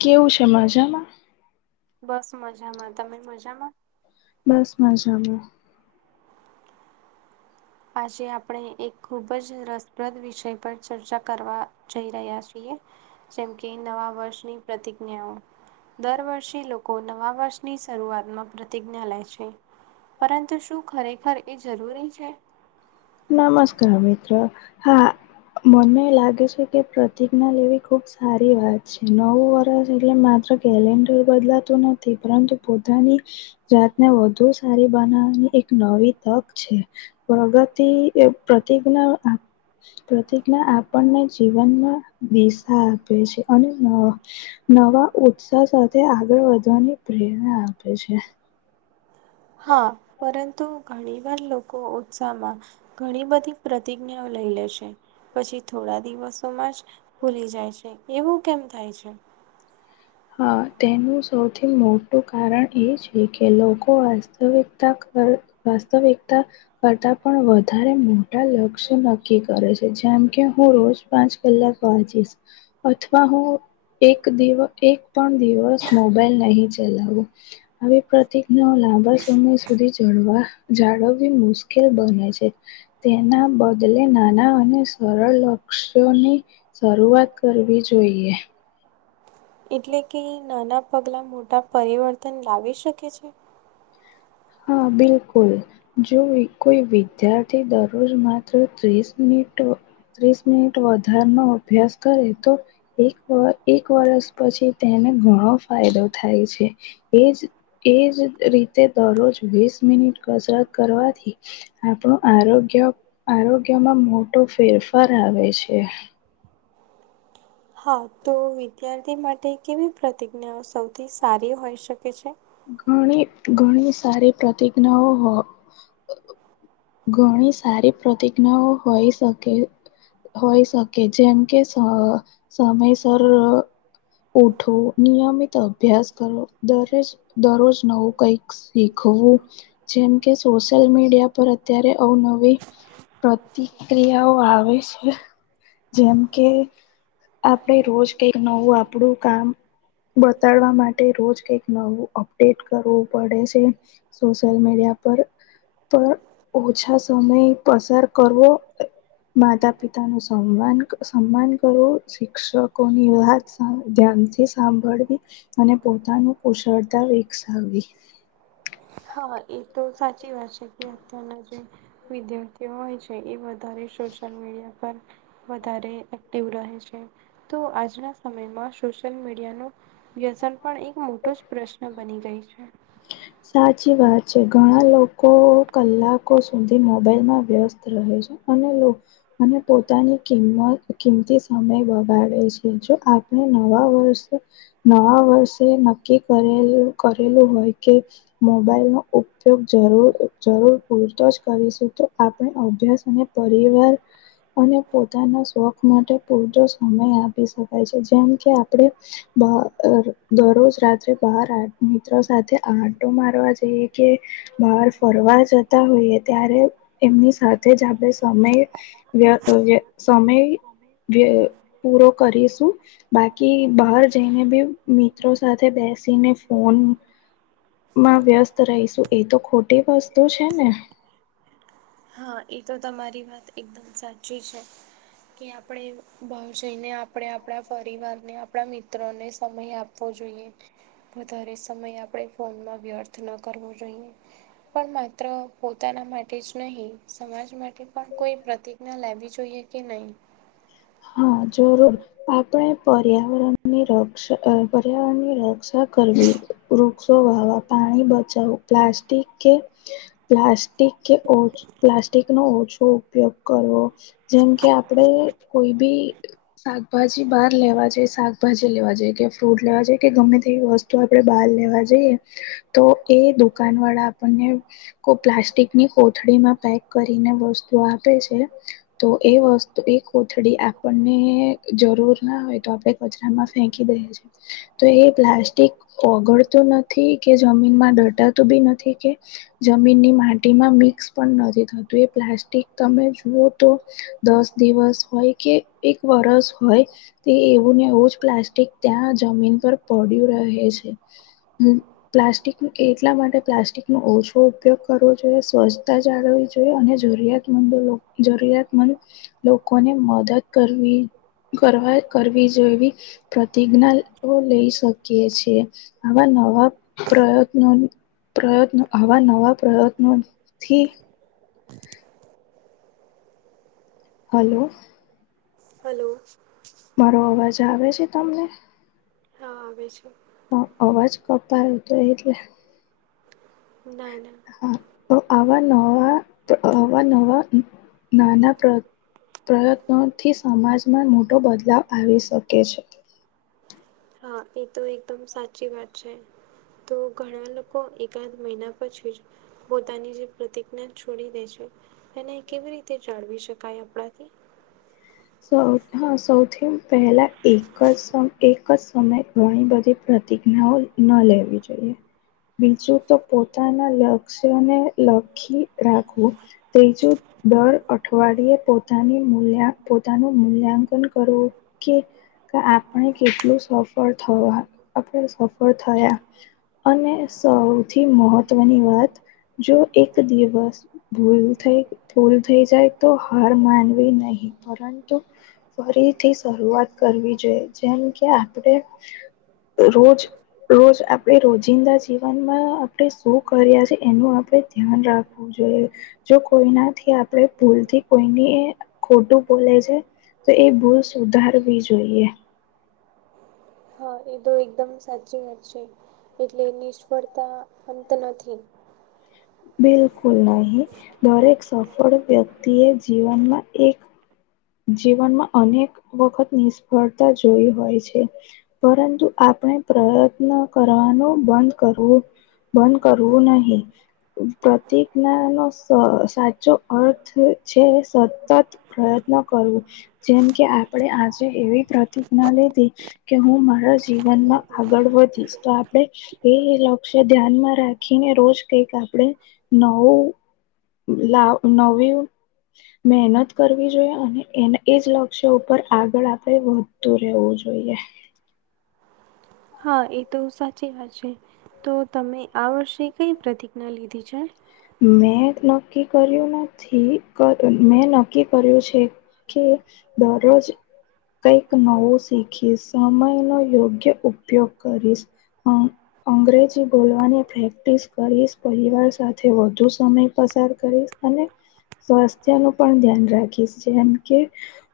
કેવું છે મજામાં? બસ મજામાં તમે મજામાં? બસ મજામાં. [inaudible] આજે આપણે એક ખૂબ જ રસપ્રદ વિષય પર ચર્ચા કરવા જઈ રહ્યા છીએ. જેમ કે નવા વર્ષની પ્રતિજ્ઞાઓ દર વર્ષે લોકો લોકો નવા વર્ષની શરૂઆતમાં પ્રતિજ્ઞા લે છે. પરંતુ શું ખરેખર એ જરૂરી છે. નમસ્કાર મિત્ર હા મને લાગે છે. કે પ્રતિજ્ઞા લેવી ખુબ સારી વાત છે નવું વર્ષ એટલે માત્ર કેલેન્ડર બદલાતું નથી. પરંતુ પોતાની જાતને વધુ સારી બનાવાની એક નવી તક છે પ્રગતિ પ્રતિજ્ઞ પ્રતિજ્ઞા આપણને જીવનમાં દિશા આપે છે અને નવા ઉત્સાહ સાથે આગળ વધવાની પ્રેરણા આપે છે. હા પરંતુ ઘણી વાર લોકો ઉત્સાહમાં ઘણી બધી પ્રતિજ્ઞાઓ લઈ લે છે. પછી થોડા દિવસોમાં જ ભુલી જાય છે એવું કેમ થાય છે? હા તેનું સૌથી મોટું કારણ એ છે કે લોકો વાસ્તવિકતા કર વાસ્તવિકતા કરતા પણ વધારે મોટા લક્ષ્ય નક્કી કરે છે જેમ કે હું રોજ પાંચ કલાક [unintelligible] અથવા હું એક દિવ એક પણ દિવસ મોબાઈલ નહી ચલાવું. આવી પ્રતિજ્ઞાઓ લાંબા સમય સુધી જળવા જાળવવી મુશ્કેલ બને છે. તેના બદલે નાના અને સરળ લક્ષ્યોને શરૂઆત કરવી જોઈએ એટલે કે નાના પગલા મોટા પરિવર્તન લાવી શકે છે. હા બિલકુલ. જો કોઈ વિદ્યાર્થી દરરોજ માત્ર ત્રીસ મિનિટ ત્રીસ મિનિટ વધાર નો અભ્યાસ કરે તો એક એક વરસ પછી તેને ઘણો ફાયદો થાય છે. એજ એજ રીતે દરરોજ વીસ મિનિટ કસરત કરવાથી આપણું આરોગ્ય આરોગ્યમાં મોટો ફેરફાર આવે છે. હા તો વિદ્યાર્થી માટે કેવી પ્રતિજ્ઞાઓ સૌથી સારી હોઈ શકે છે? ઘણી ઘણી સારી પ્રતિજ્ઞાઓ હો ઘણી સારી પ્રતિજ્ઞાઓ હોય શકે હોય શકે જેમ કે સમયસર ઉઠવુ નિયમિત અભ્યાસ કરવો દરેજ દરરોજ નવું કઈક શીખવું જેમ કે સોશિયલ મીડિયા પર અત્યારે અવનવી પ્રતિક્રિયાઓ આવે છે. જેમ કે આપડે રોજ કઈક નવું આપણું કામ બતાડવા માટે રોજ કઈક નવું અપડેટ કરવું પડે છે. સોશિયલ મીડિયા પર પર ઓછા સમય પસાર કરવો માતા પિતા નું સન્માન સન્માન કરવું શિક્ષકો ની વાત ધ્યાનથી સાંભળવી અને પોતાનું કુશળતા વિકસાવવી. હા એ તો સાચી વાત છે કે અત્યારના જે વિદ્યાર્થીઓ હોય છે એ બ સોશલ મીડિયા પર વધારે એક્ટિવ રહે છે તો આજના સમયમાં સોશિયલ મીડિયા નુ વ્યસન પણ એક મોટો જ પ્રશ્ન બની ગઈ છે. [inaudible] સાચી વાત છે ઘણા લોકો કલાકો સુધી મોબાઈલમાં વ્યસ્ત રહે છે. અને અને પોતાની કિંમત કિંમતી સમય વગાડે છે જો નવા વર્ષ નવા વર્ષે નક્કી કરેલ કરેલું હોય કે મોબાઈલ નો ઉપયોગ જરૂર જરૂર પૂરતો જ કરીશું તો આપણે અભ્યાસ અને પરિવાર અને પોતાના શોખ માટે પૂરતો સમય આપી શકાય છે જેમ કે આપણે દરરોજ રાત્રે બાર મિત્રો સાથે આટો મારવા જઈએ કે બાર ફરવા જતા હોઈએ ત્યારે એમની સાથે જ આપણે સમય વ વ સમય પૂરો કરીશું બાકી બહાર જેને બી મિત્રો સાથે બેસીને ફોન માં વ્યસ્ત રહીશું એ તો ખોટી વસ્તુ છે ને હા એ તો તમારી વાત એકદમ સાચી છે. કે આપણે ભાવ જઈને આપણે આપણા પરિવાર ને આપણા મિત્રોને સમય આપ વધારે સમય આપણે ફોનમાં વ્યર્થ ન કરવો જોઈએ. પણ માત્ર પોતાના માટે જ નહીં સમાજ માટે પણ કોઈ પ્રતિજ્ઞા લેવી જોઈએ કે નહી? હા જરૂર. આપણે પર્યાવરણની રક્ષા પર્યાવરણની રક્ષા કરવી. વૃક્ષો વાવા પાણી બચાવો પ્લાસ્ટિક કે પ્લાસ્ટિક કે પ્લાસ્ટિક નો ઓછો ઉપયોગ કરવો. જેમ કે આપડે કોઈ બી શાકભાજી બહાર લેવા જઈ શાકભાજી લેવા જઈ કે ફ્રૂટ લેવા જાય કે ગમે તેવી વસ્તુ તો આપણેે બહાર લેવા જઈએ તો એ દુકાન વાળા આપણને કો પ્લાસ્ટિકની કોથળીમાં પેક કરીને વસ્તુ આપે છે. તો એ વસ્તુ એક કોથળી આપણને જરૂર ના હોય તો આપડે કચરામાં ફેંકી દઈએ છે. તો એ પ્લાસ્ટિક ઓગડતું નથી કે જમીન માં ડટાતું બી નથી કે જમીનની માટીમાં મિક્સ પણ નથી થતું એ પ્લાસ્ટિક તમે જુઓ તો દસ દિવસ હોય કે એક વરષ હોય તે એવું ને એવું જ પ્લાસ્ટિક ત્યાં જમીન પર પડ્યું રહે છે. પ્લાસ્ટિક એટલા માટે પ્લાસ્ટિક ન ઓછો ઉપયોગ કરવો જોઈએ સ્વચ્છતા જાળવવી જોઈએ અને જરૂરિયાત જરૂરિયાતમંદ લોકોને મદદ કરવી કરવા કરવી જોઈવી. પ્રતિજ્ઞા લઈ શકીએ છેએ આવા નવા પ્રયત્નો પ્રયત્નો આવા નવા પ્રયત્નો થી હલો હલો મારો અવાજ આવે છે તમને? હા આવે છે. હ અવાજ કપાય હતો એટલે ના ના હા આવા નવા નવા નાના પ્રયત્નોથી સમાજમાં મોટો બદલાવ આવી શકે છે. હા એ તો એકદમ સાચી વાત છે તો ઘણા લોકો એકાદ મહિના પછી જ પોતાની જે પ્રતિજ્ઞા છોડી દે છે એને કેવી રીતે જાળવી શકાય આપણાથી? સ હા સૌથી પહેલા એક જ એક જ સમય ઘણી બધી પ્રતિજ્ઞાઓ ન લેવી જોઈએ. બીજું તો પોતાના લક્ષ્યને લખી રાખવું. તે્રીજું દર અઠવાડિયે પોતાની મૂલ્યા પોતાનું મૂલ્યાંકન કરવો કે કે આપણે કેટલું સફળ થવા આપણે સફળ થયા? અને સૌથી મહત્વની વાત જો એક દિવસ ભૂલ થઈ ભૂલ થઈ જાય તો હાર માનવી નહી. પરંતુ ફરીથી શરૂઆત કરવી જોઈએ જેમ કે આપણે રોજ રોજ આપડે રોજિંદા જીવનમાં આપણે શું કર્યા છે એનું આપડે ધ્યાન રાખવું. જોઈ જો કોઈનાથી આપણે ભૂલથી કોઈની ખોટું બોલે છે તો એ ભૂલ સુધારવી જોઈએ. હા એ તો એકદમ સાચી વાત છે એટલે નિષ્ફળતા અંત નથી બિલકુલ નહી દરેક સફળ વ્યક્તિ એ જીવનમાં એક જીવનમાં અનેક વખત નિષ્ફળતા જોઈ હોય છે. પરંતુ આપણે પ્રયત્ન કરવાનું બંધ કરવું બંધ કરવું નહી. પ્રતિજ્ઞા નો સાચો અર્થ છે સતત પ્રયત્ન કરવો જેમ કે આપણે આજે એવી પ્રતિજ્ઞા લીધી. કે હું મારા જીવનમાં આગળ વધીશ તો આપણેે એ લક્ષ્ય ધ્યાનમાં રાખીને રોજ કઈક આપણે નવું લ નવી મહેનત કરવી જોઈએ અને એને એજ લક્ષ્ય ઉપર આગળ આપણે વધતું રહેવું જોઈએ હા એ તો સાચી વાત છે તો તમે આ વર્ષે કઈ પ્રતિજ્ઞા લીધી છે? મેં નક્કી કર્યું નથી મેં નક્કી કર્યું છે. કે દરરોજ કંઈક નવું શીખીશ સમય નો યોગ્ય ઉપયોગ કરીશ અ અંગ્રેજી બોલવાની પ્રેક્ટિસ કરીશ પરિવાર સાથે વધુ સમય પસાર કરીશ અને સ્વાસ્થ્ય નું પણ ધ્યાન રાખી છે એમ કે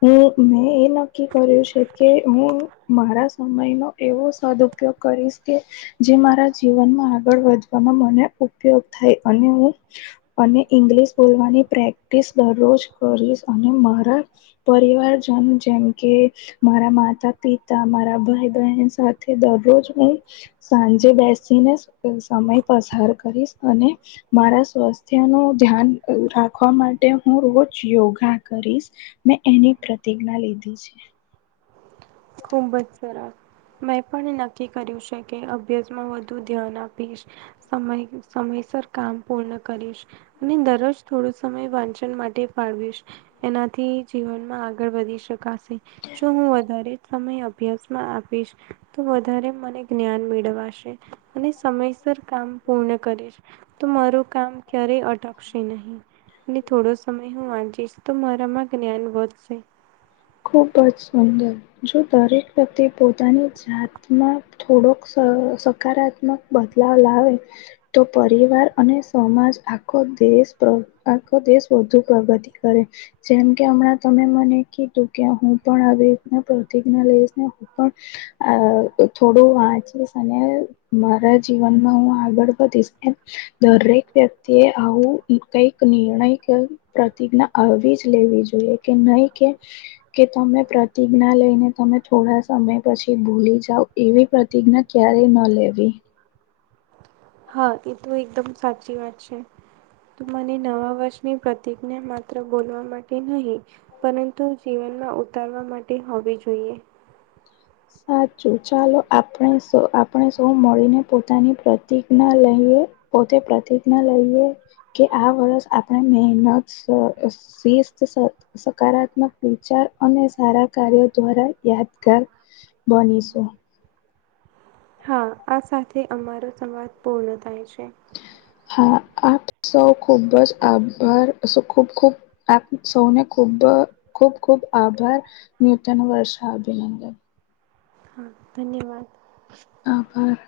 હું, મેં એ નક્કી કર્યું છે કે હું મારા સમયનો એવો સદઉપયોગ કરીશ કે જે મારા જીવનમાં આગળ વધવામાં મને ઉપયોગ થાય અને હું અને ઇંગ્લિશ બોલવાની પ્રેક્ટિસ દરરોજ કરીશ અને મારા પરિવારજન જેમ કે મારા માતા પિતા મારા ભાઈ બહેન સાથે દરરોજ હું સાંજે બેસીને સમય પસાર કરીશ અને મારા સ્વાસ્થ્ય નું ધ્યાન રાખવા માટે હું રોજ યોગા કરીશ. મેં એની પ્રતિજ્ઞા લીધી છે. ખુબ જ સરસ. મેં પણ નક્કી કર્યું છે કે અભ્યાસમાં વધુ ધ્યાન આપીશ. સમય સમયસર કામ પૂર્ણ કરીશ. અને દરરોજ થોડો સમય વાંચન માટે ફાળવીશ. એનાથી જીવનમાં આગળ વધી શકાશે જો હું વધારે સમય અભ્યાસમાં આપીશ તો વધારે મને જ્ઞાન મેડવાશે અને સમયસર કામ પૂર્ણ કરીશ તો મારું કામ ક્યારેય અટકશે નહીં. અને થોડો સમય હું વાંચીશ તો મારામાં જ્ઞાન વધશે. ખૂબ જ સુંદર જો દરેક વ્યક્તિ પોતાની જાતમાં થોડોક સ સકારાત્મક બદલાવ લાવે. તો પરિવાર અને સમાજ આખો દેશ પ્ર આખો દેશ વધુ પ્રગતિ કરે. જેમ કે હમણાં તમે મને કીધું કે હું પણ આવી રીતના પ્રતિજ્ઞા લઈશને હું પણ અ થોડું વાંચીશ અને મારા જીવનમાં હું આગળ વધીશ એમ દરેક વ્યક્તિએ આવું કઈક નિર્ણય કે પ્રતિજ્ઞા આવી જ લેવી જોઈએ કે નહી કે કે તમે પ્રતિજ્ઞા લઈને તમે થોડા સમય પછી ભૂલી જાવ એવી પ્રતિજ્ઞા ક્યારે ન લેવી. હા એ તો એકદમ સાચી વાત છે. તો મને નવા વર્ષની પ્રતિજ્ઞા માત્ર બોલવા માટે નહી પરંતુ જીવનમાં ઉતારવા માટે હોવી જોઈએ. સાચું ચાલો આપણે સૌ આપણે સૌ મળીને પોતાની પ્રતિજ્ઞા લઈએ. પોતે પ્રતિજ્ઞા લઈએ. કે આ વર્ષ આપણે મહેનત શ અ શિસ્ત સાથે સકારાત્મક વિચાર અને સારા કાર્યો દ્વારા યાદગાર બનીશું. હા આ સાથે અમારો સંવાદ પૂર્ણ થાય છે. હા આપ સૌ ખુબ જ આભાર ખૂબ ખૂબ આપ સૌને ખૂબ ખૂબ ખૂબ આભાર નૂતન વર્ષા અભિનંદન. હા, ધન્યવાદ. આભાર.